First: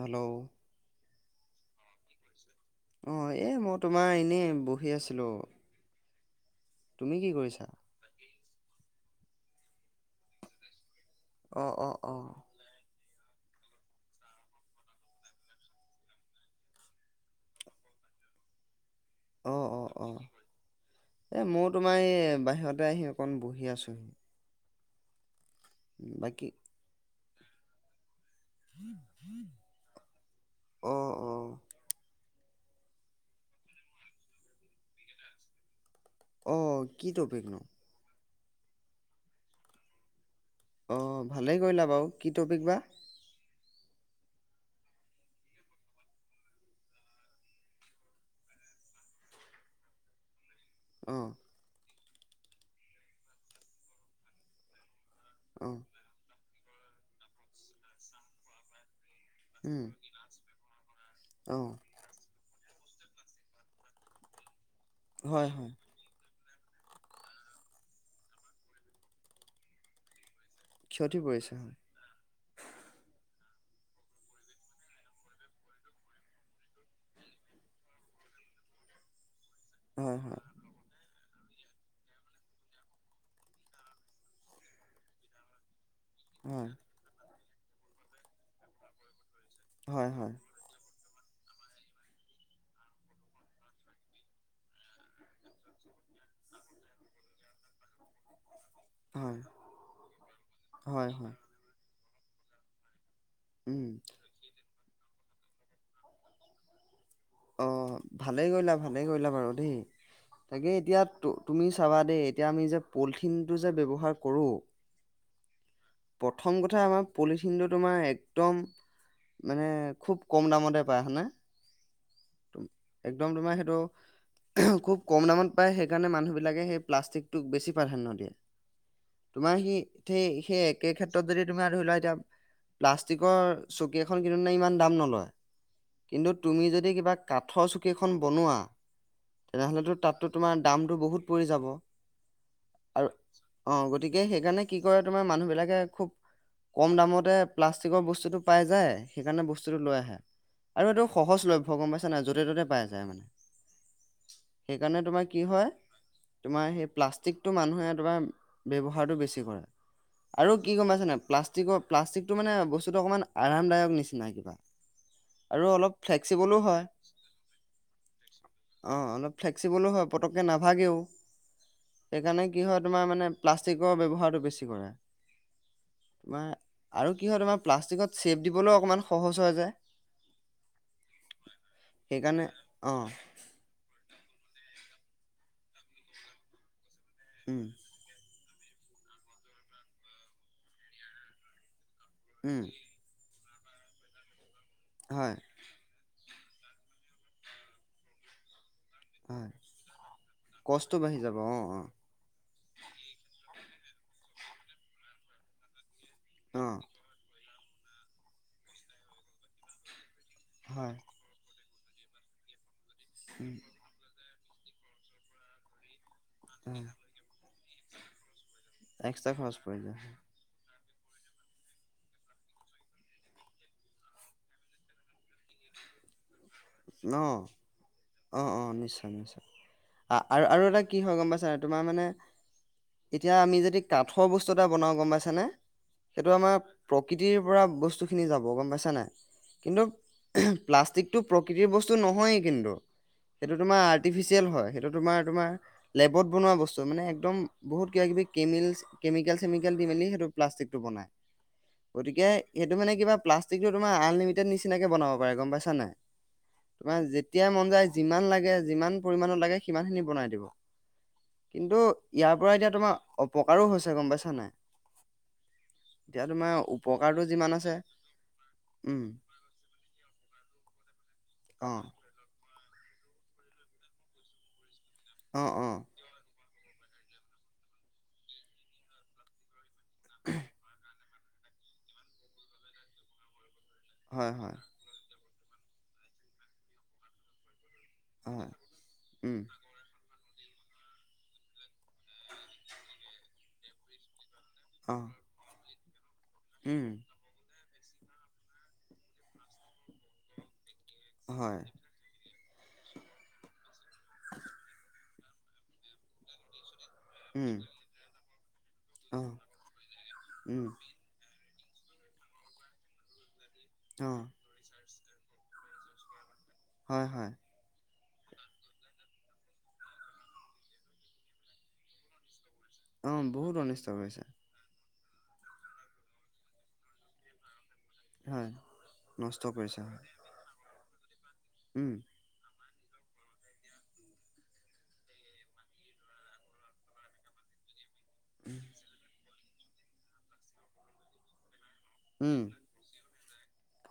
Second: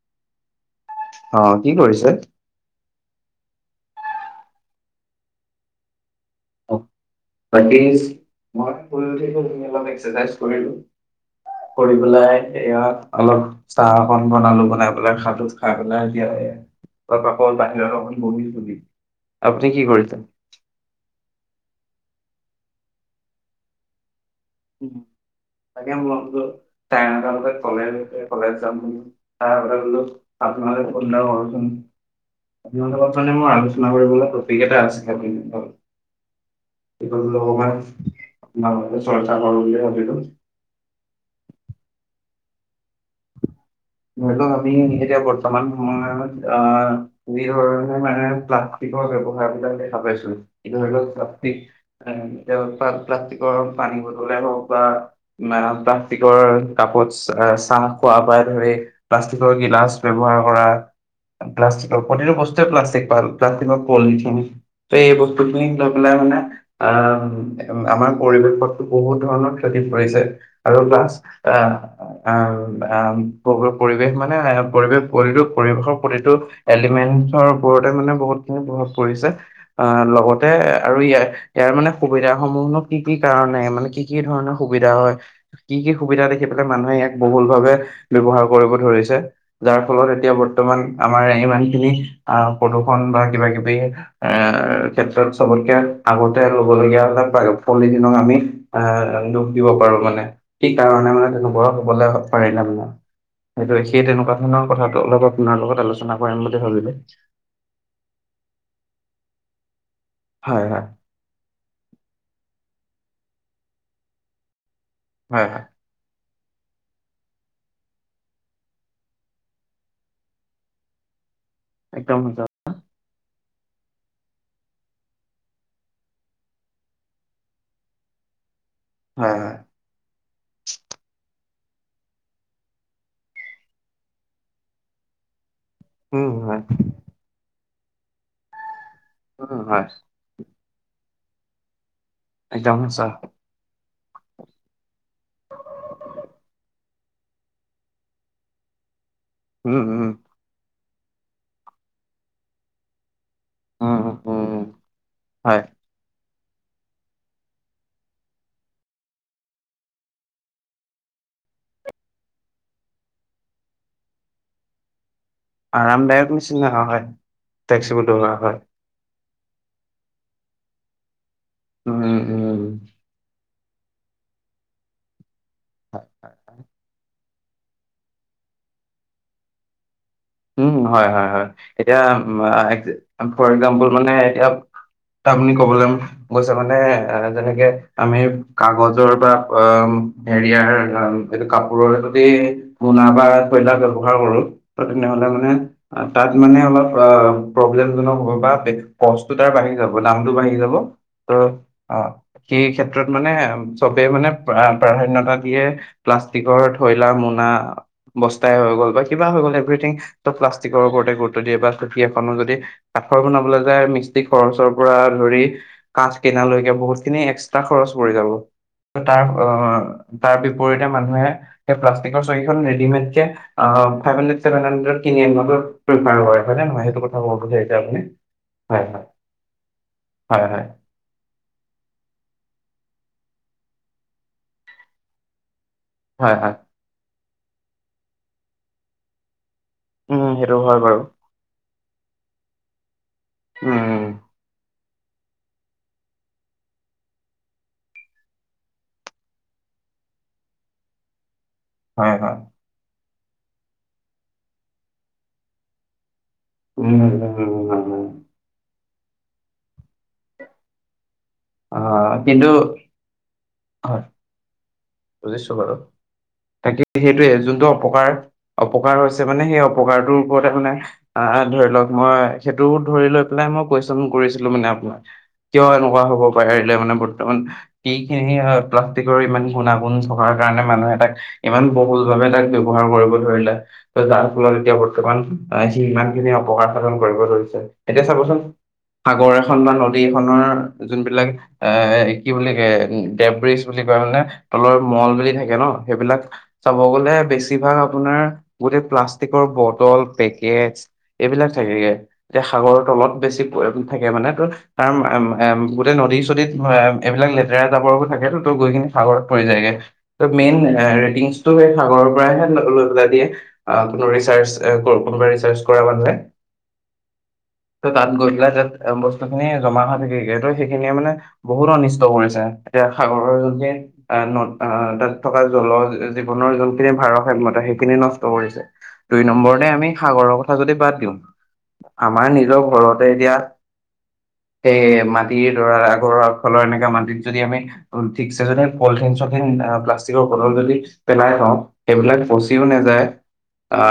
Hello অ, কি কৰিছে? অ, এই মই তোমাৰ এনেই বহি আছিলোঁ। তুমি কি কৰি বাকী মই শুই উঠিলো, [unintelligible] এক্সাইজ কৰিলোঁ। অ অ কৰি অ পেলাই। এইয়া অলপ চাহ অকন বনালো বনাই পেলাই খালোঁ খাই পেলাই এতিয়া [unintelligible] বাহিৰত অকন বমি চবি, অ আপুনি কি অ অ কৰিলে এ মও তোমাৰ এই বাহিৰতে আহি বহি আছোঁহি। উম', বাকী ত ততে তল [unintelligible] অ অ [unintelligible] সিহঁতৰ লগত মানে মোৰ আলোচনা কৰিবলৈ ট্ৰপিক এটা আছিলে অ কি এইটো টপিকনো লগান আৰান চৰ্চা কৰো বুলি ভাবিলো। অ', ভালেই কৰিলা বাৰু, কি ট্ৰপিক বা? ধৰি লওঁক আমি এতিয়া বৰ্তমান সময়ত আহ যি ধৰণে মানে প্লাষ্টিকৰ ব ব্যৱহাৰ বিলাক দেখা পাইছো। ধৰি লওঁক অ প্লাক এ এতি প্লাষ্টিকৰ পানী বটলে হওঁক বা অ প্লাষ্টিকৰ কাপত চাহ খোৱাৰপা ধৰি প্লাষ্টিকৰ উম গিলাচ ব্যৱহাৰ কৰা। অ প্লাষ্টিক প্ৰতিটো বস্তুেৱে প্লাষ্টিক প্লাষ্টিক পলিথিন। এই বস্তু হয় হয় হ'লে মানে আহ আমাৰ পৰিৱেশতো বহুত ধৰণৰ খতি কৰিছে। আৰু প্লাছ ক্ষতি পৰিছে হয় আহ' পৰিৱেশ মানে পৰিৱেশ প্ৰতিটো পৰিৱেশৰ প্ৰতিটো এলিমেন্টছৰ ওপৰতে মানে বহুত খিনি প্ৰভাৱ পৰিছে। আ হয় হয় লগতে আৰু ইয় ইয়াৰ মানে সুবিধা সমূহক কি কি কাৰনে মানে কি কি ধৰণৰ সুবিধা হয়। কি কি সুবিধা দেখি পেলাই হয় মানুহে ইয়াক বহুল ভাৱে ব্যৱহাৰ কৰিব ধৰিছে। যাৰ ফলত হয় এতিয়া হয় বৰ্তমান আমাৰ ইমান খিনি আহ প্ৰদূষন বা কিবা কিবি ক্ষেত্ৰত চবতকে আগতে ল'বলগীয়া হ'লে পলিথিনক আমি এ হয় দোষ দিব পাৰো মানে কি হয় কাৰণে মানে হয় তেনেকুৱা হ'বলৈ পাৰিলে মানে। উম সেইটোৱই, সেই তেনেকুৱা ধৰণৰ কথাটো অলপ আপোনাৰ লগত আলোচনা কৰিম বুলি ভাবিলে। অ', ভালেই কৰিলা ভালে কৰিলা আৰু দেই। হয় তাকে হয় এতিয়া তুমি চাবা দেই এতিয়া আমি যে পলিথিনটো যে কৰোঁ। হয়, হয়। প্ৰথম কথা আমাৰ পলিথিনটো তোমাৰ একদম মানে খুব ক'ম দামতে পায় হয়নে? একদম সঁচা। একদম তোমাৰ সেইটো খুব ক'ম দামত পায়, সেইকাৰণে মানুহবিলাকে সেই প্লাষ্টিকটোক বেছি প্ৰাধান্য দিয়ে। হয় হয় তোমাৰ সি সেই সেই একে ক্ষেত্ৰত যদি তোমাৰ ধৰি লোৱা এতিয়া প্লাষ্টিকৰ চকী এখন কিনোতে ইমান দাম নলয়। উম কিন্তু হয় তুমি যদি কিবা কাঠৰ চকী এখন বনোৱা উম হয় তেনেহ'লেতো তাত টো তোমাৰ দামটো বহুত পৰি যাব। একদম আৰু সঁচা অ', গতিকে সেইকাৰণে কি কৰে তোমাৰ মানুহ বিলাকে খুব ক'ম দামতে প্লাষ্টিকৰ বস্তুটো পাই যায়। সেইকাৰণে উম বস্তুটো লৈ উম আহে, আৰু এইটো সহজ লভ্য গ'ম পাইছা নাই, য'তে ত'তে পাই যায় মানে। উম উম উম সেইকাৰণে তোমাৰ কি হয়। তোমাৰ সেই প্লাষ্টিকটো মানুহে তোমাৰ ব্যৱহাৰটো বেছি কৰে। আৰু কি গ'ম পাইছেনে? প্লাষ্টিকৰ প্লাষ্টিকটো মানে বস্তুটো অকণমান আৰামদায়ক নিচিনা কিবা আৰু অলপ আৰামদায়ক ফ্লেক্সিবলো নিছিনা হয় নহয়। ফেক্সিবোল ধৰা হয়। অ', অলপ ফ্লেক্সিবলো হয় পটককৈ নাভাগেও, উম সেইকাৰণে কি উম হয় তোমাৰ মানে প্লাষ্টিকৰ ব্যৱহাৰটো বেছি কৰে। তোমাৰ আৰু কি হয় তোমাৰ প্লাষ্টিকত চেপ দিবলৈও অকণমান সহজ হয় যে। উম হয় হয় হয়। এতিয়া সেইকাৰণে অ' ফৰ একজাম্পল মানে এতিয়া আপুনি ক'বলৈ গৈছে মানে উম, যেনেকে আমি কাগজৰ বা অ' হেৰিয়াৰ এইটো কাপোৰৰ সেইটো দি উম মোনা বা থৈলাৰ ব্যৱহাৰ কৰো। ত তেনেহলে হয়। মানে তাত মানে অলপ প্ৰব্লেম জনক হ'ব পাৰে। কষ্টটো হয়, তাৰ বাঢ়ি যাব দামটো বাঢ়ি যাব। কষ্টটো বাঢ়ি যাব ত' অ' সেই ক্ষেত্ৰত মানে চবেই মানে প্ৰাধান্যতা দিয়ে। প্লাষ্টিকৰ অ', থৈলা, মোনা, বস্তাই হৈ গ'ল বা কিবা হৈ গ'ল এভ্ৰিথিং। ত' প্লাষ্টিকৰ হয়, ওপৰতে গুৰুত্ব দিয়ে বা চকি এখনো যদি কাঠৰ বনাবলৈ যায় মিছ স্ত্ৰী খৰচৰ পৰা ধৰি কাঠ কিনা লৈকে হয়। বহুত খিনি এক্সট্ৰা খৰচ পৰি যাব। এক্সট্ৰা খৰচ পৰি যায় [unintelligible] বিপৰীতে মানুহে সেই প্লাষ্টিকৰ চকীখন ৰেডিমেডকে ফাইভ হাণ্ড্ৰেড [unintelligible] সেইটো কথা ক'ব অ' বিচাৰিছে আপুনি অ' অ' হয় নিশ্চয় নিশ্চয়, আৰু হয় আৰু হয় এটা কি হয় গম পাইছা নাই, তোমাৰ মানে এতিয়া আমি যদি কাঠৰ বস্তু এটা বনাওঁ। গম পাইছানে? সেইটো হয় হয় হয় আমাৰ প্ৰকৃতিৰ পৰা বস্তুখিনি যাব। গম পাইছা নাই? কিন্তু উম সেইটো হয় বাৰু প্লাষ্টিকটো প্ৰকৃতিৰ বস্তু নহয়েই কিন্তু। সেইটো তোমাৰ উম আৰ্টিফিচিয়েল হয় সেইটো তোমাৰ তোমাৰ লেবত বনোৱা বস্তু মানে একদম বহুত কিবা কিবি কেমেলছ কেমিকেল-চেমিকেল দি মেলি সেইটো প্লাষ্টিকটো বনাই। [inaudible] গতিকে সেইটো মানে কিবা প্লাষ্টিকটো তোমাৰ আনলিমিটেড নিচিনাকে বনাব পাৰে। গম পাইছা নাই? তোমাৰ যেতিয়াই মন যায়, উম যিমান লাগে যিমান পৰিমাণৰ লাগে সিমানখিনি বনাই দিব। অ কিন্তু ইয়াৰ কিন্তু পৰা এতিয়া তোমাৰ অপকাৰো হৈছে। হয় গম পাইছা নাই? বুজিছো বাৰু! এতিয়া তোমাৰ তাকে উপকাৰটো সেইটোৱে যিমান যোনটো আছে অপকাৰ-অপকাৰ উম, হৈছে। মানে সেই অপকাৰটোৰ ওপৰতে মানে অ' ধৰি লওক মই সেইটো ধৰি লৈ পেলাই মই কুৱেশ্যন কৰিছিলো মানে আপোনাৰ অ', কিয় অ', এনেকুৱা হ'ব? পাৰিলে মানে বৰ্তমান এইখিনি প্লাষ্টিকৰ ইমান [unintelligible] বনাই থকাৰ কাৰণে মানুহ এটাক ইমান বহুল ভাবে তাক ব্যৱহাৰ কৰিব ধৰিলে। যাৰ হয়, ফলত হয়, এতিয়া বৰ্তমান সি ইমান খিনি অপকাৰ সাধন কৰিব ধৰিছে। এতিয়া চাবচোন, হয়, সাগৰ উম, এখন বা নদী এখনৰ যোনবিলাক এ কি বুলি কয়, দেবৰিজ বুলি কয় মানে তলৰ অ', মল বুলি থাকে ন, সেইবিলাক চাব উম, গলে বেছিভাগ আপোনাৰ গোটেই প্লাষ্টিকৰ বটল, পেকেটছ, এইবিলাক হয়, থাকেগে। এতিয়া সাগৰৰ তলত বেছি থাকে মানে ত' তাৰ গোটেই নদী-চদীত এইবিলাক উম, লেতেৰা জাৱৰ থাকেটো, ত' গৈ কিনি সাগৰত অ', পৰি যায়গে। ত' মেইন উম, ৰেটিংছ ত' সেই সাগৰৰ পৰাহে লৈ পেলাই দিয়ে, কোনো অ', ৰিচাৰ্চ কোনোবা ৰিচাৰ্চ কৰা মানুহে। হয় হয়। ত' তাত গৈ পেলাই তাত বস্তুখিনি জমা হয় থাকেগে ত' সেইখিনিয়ে মানে বহুত অনিষ্ট কৰিছে, এতিয়া অ', সাগৰৰ বহুত অনিষ্ট কৰিছে আহ তাত থকা জল-জীৱনৰ যোনখিনি ভাৰসাম্যতা সেই বহুত খিনি নষ্ট হয়, কৰিছে, দুই নষ্ট নম্বৰতে কৰিছে আমি হয়, সাগৰৰ কথা যদি বাদ দিওঁ। উম, আমাৰ নিজৰ ঘৰতে এতিয়া সেই মাটিৰ ধৰা, ঘৰৰ আগৰ ফালৰ এনেকুৱা মাটিত যদি আমি ঠিকছে যদি পলথিন-চলথিন প্লাষ্টিকৰ বটল যদি পেলাই থওঁ। সেইবিলাক উম, ফচিও নাযায়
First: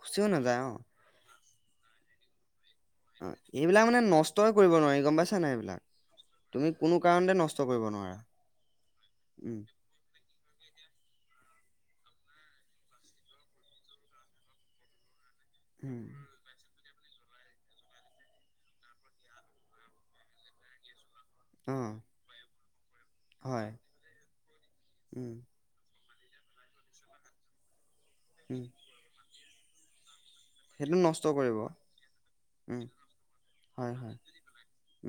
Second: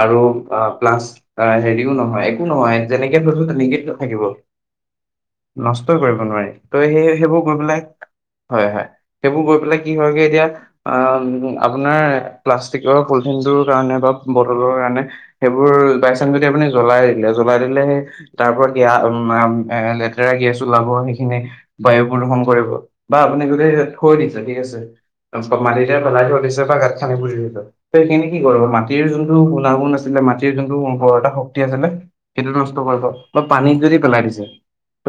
আৰু আ নাযায় অ'। প্লাছ আ হেৰিও নহয় একো নহয়। যেনেকে অ থৈছো তেনেকে এইবিলাক মানে থাকিব নষ্টই কৰিব নোৱাৰি গম পাইছা নাই নষ্টই কৰিব এইবিলাক নোৱাৰি তুমি ত' কোনো সেই কাৰণতে সেইবোৰ গৈ নষ্ট পেলাই কৰিব নোৱাৰা। হয় হয় সেইবোৰ গৈ উম পেলাই কি হয় গৈ এতিয়া আহ আপোনাৰ প্লাষ্টিকৰ পলিথিনটোৰ কাৰণে বা বটলৰ কাৰণে সেইবোৰ উম বাই চান যদি আপুনি জ্বলাই দিলে, জ্বলাই দিলে সেই তাৰ পৰা কি আ উম আম এ লেতেৰা গেছ ওলাব সেইখিনি অ বায়ু প্ৰদূষন কৰিব বা আপুনি যদি হয় থৈ দিছে ঠিক আছ উম। ত মাটিতে পেলাই থৈ দিছে বা গাত খান্দি পুতি থৈছে সেইখিনি কি কৰিব উম মাটিৰ যোনটো গুনা গুন আছিলে মাট টিৰ যোনটোৰ সেইটো নষ্ট উৰ্বৰতা কৰিব শক্তি আছিলে সেইটো নষ্ট উম কৰিব বা পানীত হয় যদি হয় পেলাই দিছে।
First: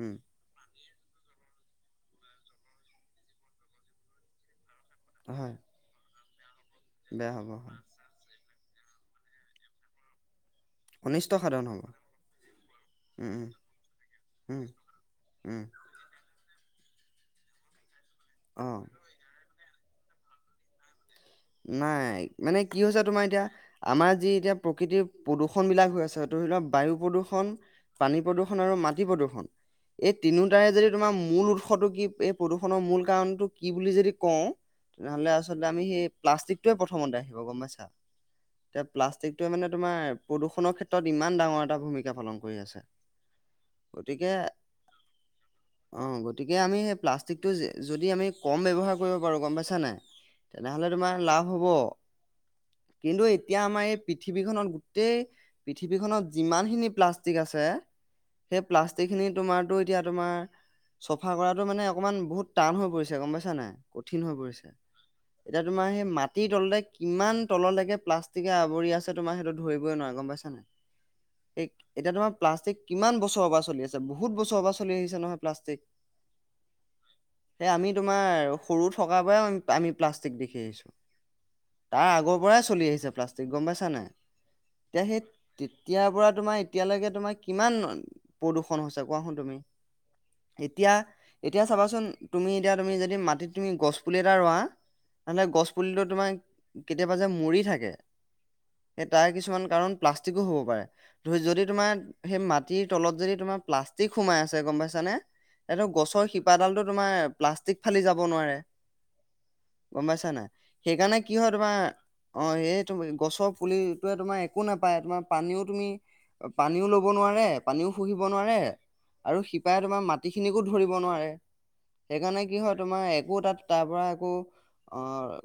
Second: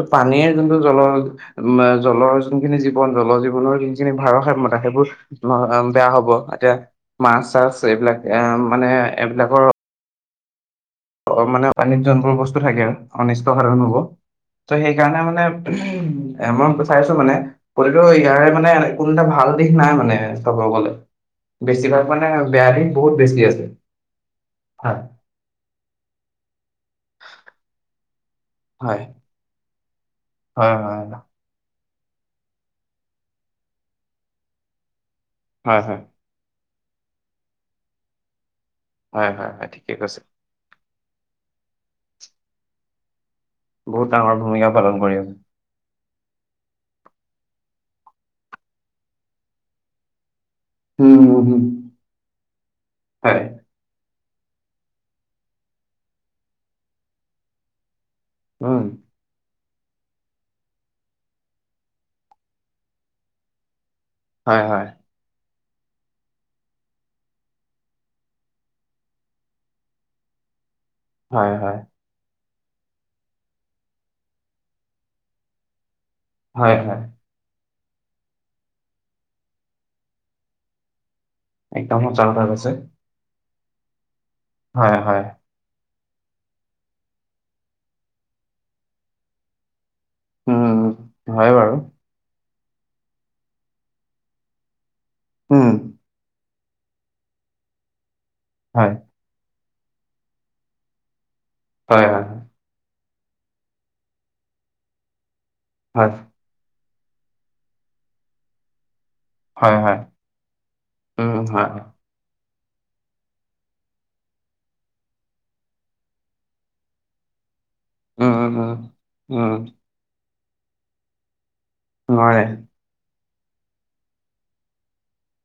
টো পানীৰ যোনটো জল আম আ জলৰ যোনখিনি জীৱন জলৰ জীৱনৰ যোনখিনি ভাৰসাম্যতা সেইবোৰ হয় [unintelligible] বেয়া হব এতিয়া বেয়া মাছ - হ'ব হয় চাছ এইবিলাক এ মানে এইবিলাকৰ অনিষ্ট অ' সাধন মানে হ'ব পানীত যোনবোৰ বস্তু থাকে উম উম অনিষ্ট সাধন হ'ব। উম ত' সেইকাৰণে মানে উম উহ এ মই চাইছো মানে প্ৰতিটো ইয়াৰে মানে অ কোনো এটা ভাল দিশ নাই মানে চাব গলে। বেছিভাগ নাই মানে বেয়া কি দিশ হৈছে বহুত তোমাৰ বেছি এতিয়া আছে আমাৰ যি এতিয়া হয় প্ৰকৃতিৰ প্ৰদূষণবিলাক হৈ আছে ধৰি লওক বায়ু প্ৰদূষণ, পানী প্ৰদূষণ আৰু মাটি হয় প্ৰদূ্ষণ। এই তিনিওটাৰে হয় যদি হয় তোমাৰ মূল উৎসটো কি এই প্ৰদূষণৰ মূল কাৰণটো কি বুলি যদি কওঁ তেনেহলে আচলতে হয় আমি হয় এই প্লাষ্টিকটোৱে প্ৰথমতে আহিব গম পাইছা এতিয়া হয় হয় প্লাষ্টিকটোৱে হয় মানে ঠিকে তোমাৰ কৈছে প্ৰদূষনৰ ক্ষেত তত ইমান ডাঙৰ এটা ভূমিকা পালন কৰি আছে। বহুত গতিকে ডাঙৰ ভূমিকা পালন কৰি অ' গতিকে আমি সেই প্লাষ্টিকটো য যদি আমি কম ব্যৱহাৰ কৰিব পাৰোঁ গ'ম পাইছা নাই? তেনেহলে উম তোমাৰ লাভ উম উম, হ'ব। কিন্তু হয় এতিয়া আমাৰ এই পৃথিৱীখনত গোটেই পৃথিৱীখনত যিমানখিনি প্লাষ্টিক আছে সেই উম প্লাষ্টিকখিনি তোমাৰ টো এতিয়া তোমাৰ চফা কৰাটো মানে অকণমান বহুত টান হৈ পৰিছে গ'ম পাইছা নাই? কঠিন হৈ হয়, পৰিছে। হয়, এতিয়া তোমাৰ সেই মাটিৰ তলতে কিমান তললৈকে প্লাষ্টিকে আৱৰি আছে তোমাৰ সেইটো ধৰিবই নোৱাৰে গম পাইছানে নাই? [inaudible] এ এতিয়া তোমাৰ প্লাষ্টিক কিমান বছৰৰ পৰা চলি আছে বহুত বছৰৰ পৰা চলি আহিছে নহয় প্লাষ্টিক। হয় হয়। এই আমি তোমাৰ সৰু থকাৰ পৰাই আ আমি প্লাষ্টিক দেখি আহিছোঁ। একদম তাৰ সঁচা আগৰ কথা পৰাই কৈছে। চলি আহিছে প্লাষ্টিক গ'ম পাইছা নে নাই? হয়, এতিয়া হয়, সেই তেতিয়াৰ পৰা তোমাৰ এতিয়ালৈকে তোমাৰ কিমান প্ৰদূষণ হৈছে কোৱা সোন তুমি? উম, এতিয়া, হয় এতিয়া বাৰু, চাবাচোন তুমি এতিয়া তুমি যদি মাটিত তুমি গছপুলি এটা ৰোৱা নহলে গছ উম, পুলিটো তোমাৰ কেতিয়াবা যে মৰি থাকে হয়। সেই তাৰ কিছুমান কাৰণ প্লাষ্টিকো হ'ব পাৰে, ধৰ যদি তোমাৰ হয়, হয়, সেই মা টিৰ তলত যদি তোমাৰ প্লাষ্টিক সোমাই আছে গম পাইছানে এইটো হয়, গছৰ শি পাডালটো তোমাৰ প্লাষ্টিক ফালি যাব নোৱাৰে। হয়, হয়, গ'ম পাইছা নাই সেইকাৰণে কি হয় তোমাৰ অ' সেইটোয়ে গছৰ পুলিটোৱে তোমাৰ একো নাপায়, তোমাৰ পানীও তুমি অঁ পানীও ল'ব নোৱাৰে পানীও শুহিব উম, উম, নোৱাৰে উম, আৰু উম, শিপাই তোমাৰ মাটিখিনিকো ধৰিব নোৱাৰে। নোৱাৰে। সেইকাৰণে কি হয় তোমাৰ একো তাত তাৰপৰা একো অঁ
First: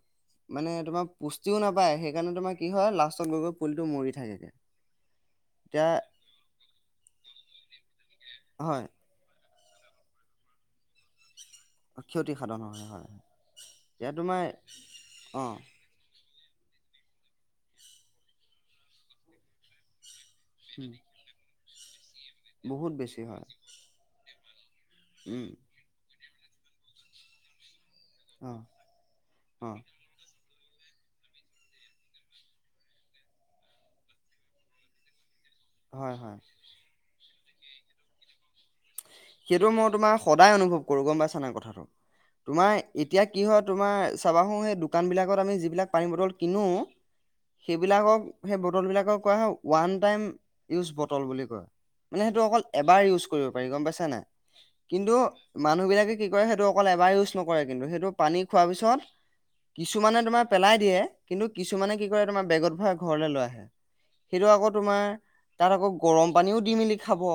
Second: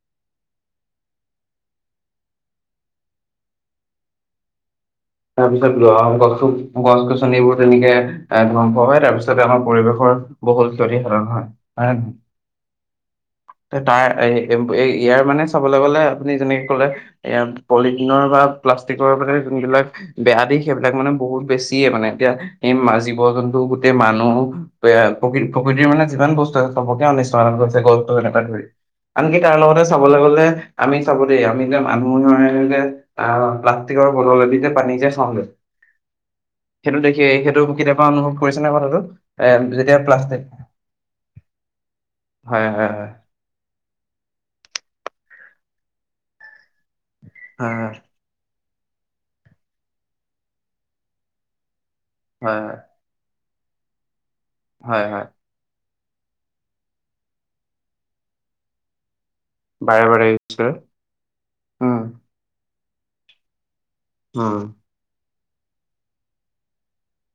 মানে তোমাৰ পুষ্টিও নাপায় সেইকাৰণে তোমাৰ কি হয় লাষ্টত গৈ গৈ পুলিটো মৰি থাকেগে। এতিয়া তাৰপিছত গছ গছ গছনিবোৰ তেনেকে এ ধ্বংস হয় তাৰপিছত তে আমাৰ পৰিৱেশৰ বহুত ক্ষতি সাধন হয়। হয় নে নহয়? ক্ষতিসাধন হয় হয় হয়। তাৰ এতিয়া তোমাৰ এ ইয়াৰ অ মানে চাবলৈ গলে আপুনি যেনেকে কলে এইয়া পলিথিনৰ বা প্লাষ্টিকৰ মানে যোনবিলাক বেয়া দিশ উম, সেইবিলাক মানে বহুত বেছিয়ে মানে, এতিয়া সেই বহুত বেছি জীৱ হয় জন্তু গোটেই মানুহ প্ৰকৃ উম প্ৰকৃতিৰ মানে যিমান বস্ সবকে অনিষ্ট সাধন কৰিছে গছটো এনেকে অ ধৰি, আনকি তাৰ অ লগতে চাওঁক চাবলে গলে আমি চাব দেই আমি যে মানুহে যে আ প্লাষ্টিকৰ বটলেদি‌ যে পানী যে খাওঁ যে হয় হয়। সেইটো দেখে সেইটো কে সেইটো মই তোমাৰ প্লাষ্টিক সদায় অনুভৱ কৰো, গম পাইছা নাই কথাটো? হয় তোমাৰ হয় ই হয় এতিয়া কি হয় তোমাৰ চাবাহো সেই দোকানবিলাকত আমি যিবিলাক পানী বটল কিনো হয় সেইবিলাকক সেই বটল বিলাকক কোৱা হয় ওৱান টাইম ইউজ বটল বুলি কয়। মানে সেইটো হয় অকল হয় এবাৰ ইউজ কৰিব পাৰি, গম পাইছ নাই? হয় কিন্তু হয় মানুহ বিলাকে কি কৰে সেইটো অকল এবাৰ নকৰে কিন্তু, সেইটো পানী খোৱাৰ পিছত বাৰে কিছুমানে বাৰে তোমাৰ ইউজ কৰে পেলাই দিয়ে, কিন্তু কিছুমানে কি উম, কৰে তোমাৰ বেগত ভৰাই ঘৰলে লৈ আহে। সেইটো আকৌ তোমাৰ তাত আকৌ গৰম পানীও দি মেলি খাব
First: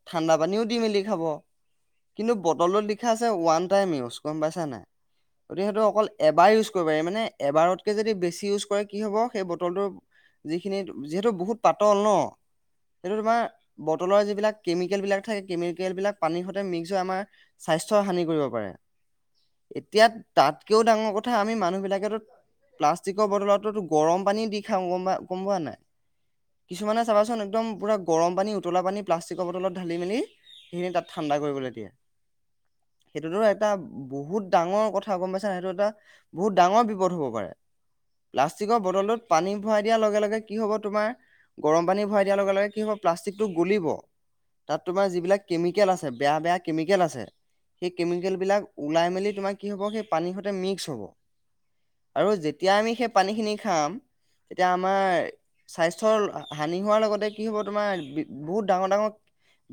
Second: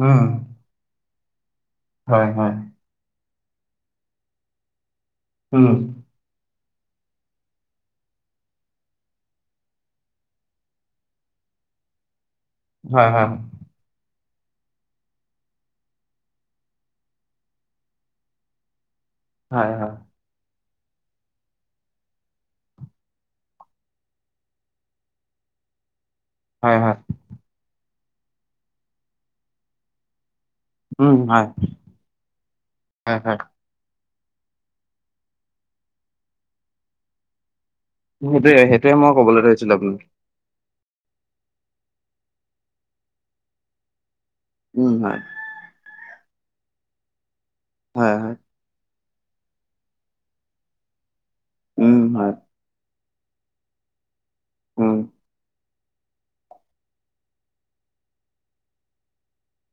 উম, ঠাণ্ডা পানীও দি মেলি খাব, হয়, কিন্তু হয়, বটলত দি লিখা আছে ওৱান টাইম ইউজ, গম পাইছা নাই? গতিক উম, সেইটো অকল এবাৰ ইউজ কৰিব পাৰি, মানে এবাৰতকে যদি বেছি ইউজ কৰে কি হ'ব সেই বটলটোৰ যিখিনি যিহেতু বহুত পাতল ন, হয়, সেইটো হয়, তোমাৰ বটলৰ যিবিলাক কেমিকেল বিলাক থাকে কেমিকেল বিলাক পানীৰ সতে মিক্স হৈ আমাৰ স্বাস্থ্য হানি কৰিব পাৰে। হয়, হয়, এতিয়া তাতকেও ডাঙৰ কথা আমি মানুহ বিলাকে টো প্লাষ্টিকৰ বটলতো গৰম পানী দি খাওঁ গম গম পোৱা নাই। হয়, হয়, কিছুমানে চাবাচোন একদম পোৰা গৰম পানী উতলা পানী প্লাষ্টিকৰ বটলত ঢালি মেলি সেইখিনি তাত উম, ঠাণ্ডা হয়, কৰিবলে দিয়ে, হয়, হয়, সেইটোতো এ এটা বহুত ডাঙৰ কথা গম পাইছা নাই? সেইটো এটা বহুত ডাঙৰ বিপদ হ'ব পাৰে। সেইটোৱে, প্লাষ্টিকৰ সেইটোৱে মই বটলটোত ক'বলৈ পানী ধৰিছিলো ভৰাই দিয়াৰ আপোনাক, লগে লগে কি হ'ব তোমাৰ? গৰম পানী ভৰাই দিয়াৰ লগে লগে কি হ'ব প্লাষ্টিকটো গলিব। তাত উম, তোমাৰ হয়, যিবিলাক কেমিকেল আছে বেয়া বেয়া কেমিকেল আছে সেই হয়, হয়, কেমিকেল বিলাক ওলাই মেলি তোমাৰ কি হ'ব সেই পানীৰ সতে মিক্স হ'ব, উম, হয়, আৰু যে তিয়া আমি সেই পানীখিনি খাম তেতিয়া উম, আমাৰ স্বাস্থৰ হানি হোৱাৰ লগতে কি হ'ব তোমাৰ বহুত ডাঙৰ ডাঙৰ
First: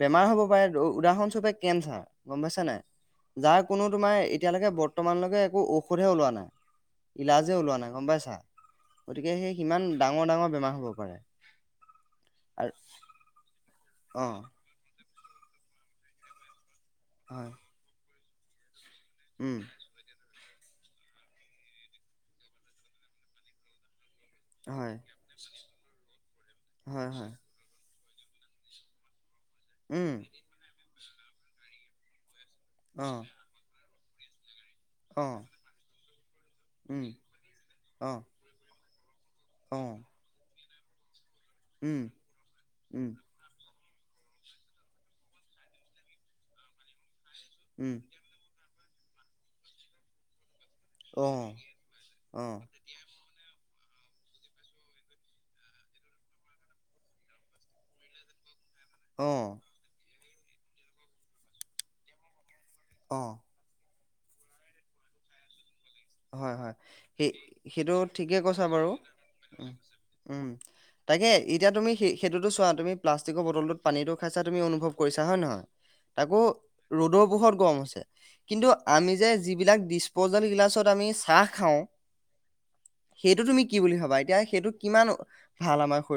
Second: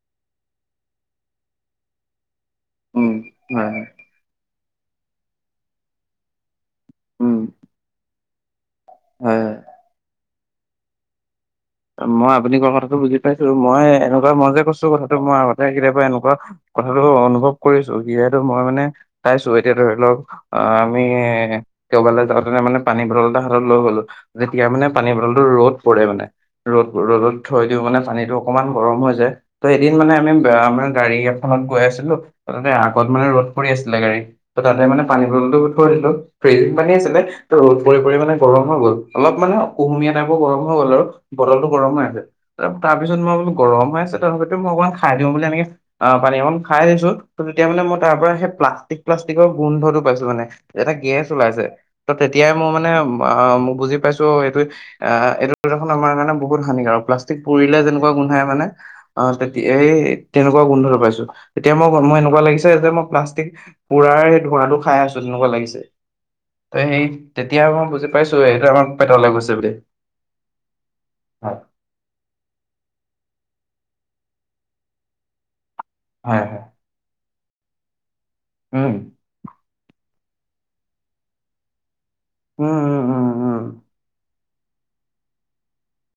বেমাৰ হ'ব পাৰে, উদাহৰণস্বৰূপে কেঞ্চাৰ গম পাইছে নাই? উম, যাৰ হয়, হয়, কোনো তোমাৰ এই এতিয়ালৈকে বৰ্তমানলৈকে একো ঔষধহে ওলোৱা নাই। উম, ইলাজে ওলোৱা নাই গম পাইছা, গতিকে হয়, হয়। সেই সিমান ডাঙৰ ডাঙৰ বেমাৰ হ'ব পাৰে। মই আপুনি কোৱা আৰু কথাটো বুজি পাইছো, মই এনেকুৱা অ', মই যে কৈছো কথাটো মই আগতে কেতিয়াবা এনকুৱা কথাটো হয়, অনুভৱ কৰিছো যিহেতু মই মানে চাইছো, উম, এতিয়া ধৰি লওক আমি কবালৈ যাওঁতেনে মানে পানী বটল এটা হাতত লৈ গলো যেতিয়া মানে হয়, পানী বটলটো ৰ'দ পৰে মানে- ৰ হয়, ৰ'দত হয়, থৈ দিওঁ মানে পানীটো অকমান গৰম হৈ যায়, ত এদিন মানে উম, আমি বা মানে গাড়ী- খনত গৈ আছিলো, তাত মানে আগত অ', মানে ৰদ পৰি আছিলে গাড়ী- ত তাতে মানে পানী অ', বটলতো থৈ দিলো, ফ্ৰিজ পানী উম, আছিলে ত' ৰদ পৰি পৰি অ', মানে গৰম হৈ গ'ল। অলপ মানে অ', কুহুমীয়া টাইপৰ গৰম হৈ গ'ল আৰু। বটল টো গৰম উম, হৈ আছে। ত উম, তাৰপিছত মই বোলো গৰম হৈ আছে! ত সেইটো মই অকমান খাই দিওঁ বুলি এনেকে অঁ পানী অকমান খাই দিছো, ত তেতিয়া মানে উম, মই তাৰ পৰা সেই প্লাষ্টিক- প্লাষ্টিকৰ গোন্ধটো পাইছো মানে, এটা গেছ অ', ওলাইছে। ত তেতিয়াই অ', মই মানে- বা মই বুজি পাইছো অঁ' এইটো অঁ'এইটো দেখোন- আমাৰ কাৰনে বহুত হানিকাৰক, প্লাষ্টিক পুৰিলে যেনেকুৱা গোন্ধাই মানে অঁ' অ', তেতিয়া এই- তেনেকুৱা গোন্ধ পাইছো, এতিয়া মই মই এনেকুৱা লাগিছে যে মই অ', প্লাষ্টিক- পোৰা সেই ধোঁৱাটো খাই আছো তেনেকুৱা লাগিছে। হয়, হয়। তে সেই তেতিয়া মই সেইটো বুজি ঠিকেই পাইছো কৈছা এইটো আমাৰ বাৰু। পেটলৈ গৈছে উম, বুলি। উম, তাকে হয় এতিয়া তুমি সেই সেইটোতো চোৱা তুমি প্লাছ- ষ্টিকৰ বটলটোত পানীটো খাইছা তুমি অনুভৱ কৰিছা হয়নে নহয়? হয় তাকো- হয় ৰ'দৰ পোহৰত গৰম হৈছে, কিন্তু উম। আমি যে যিবিলাক ডিচপ'জেবল গিলাচত- আমি চাহ খাওঁ- উম' সেইটো তুমি কি বুলি ভাবা? এতিয়া সেইটো কিমান ভাল আমাৰ শৰী-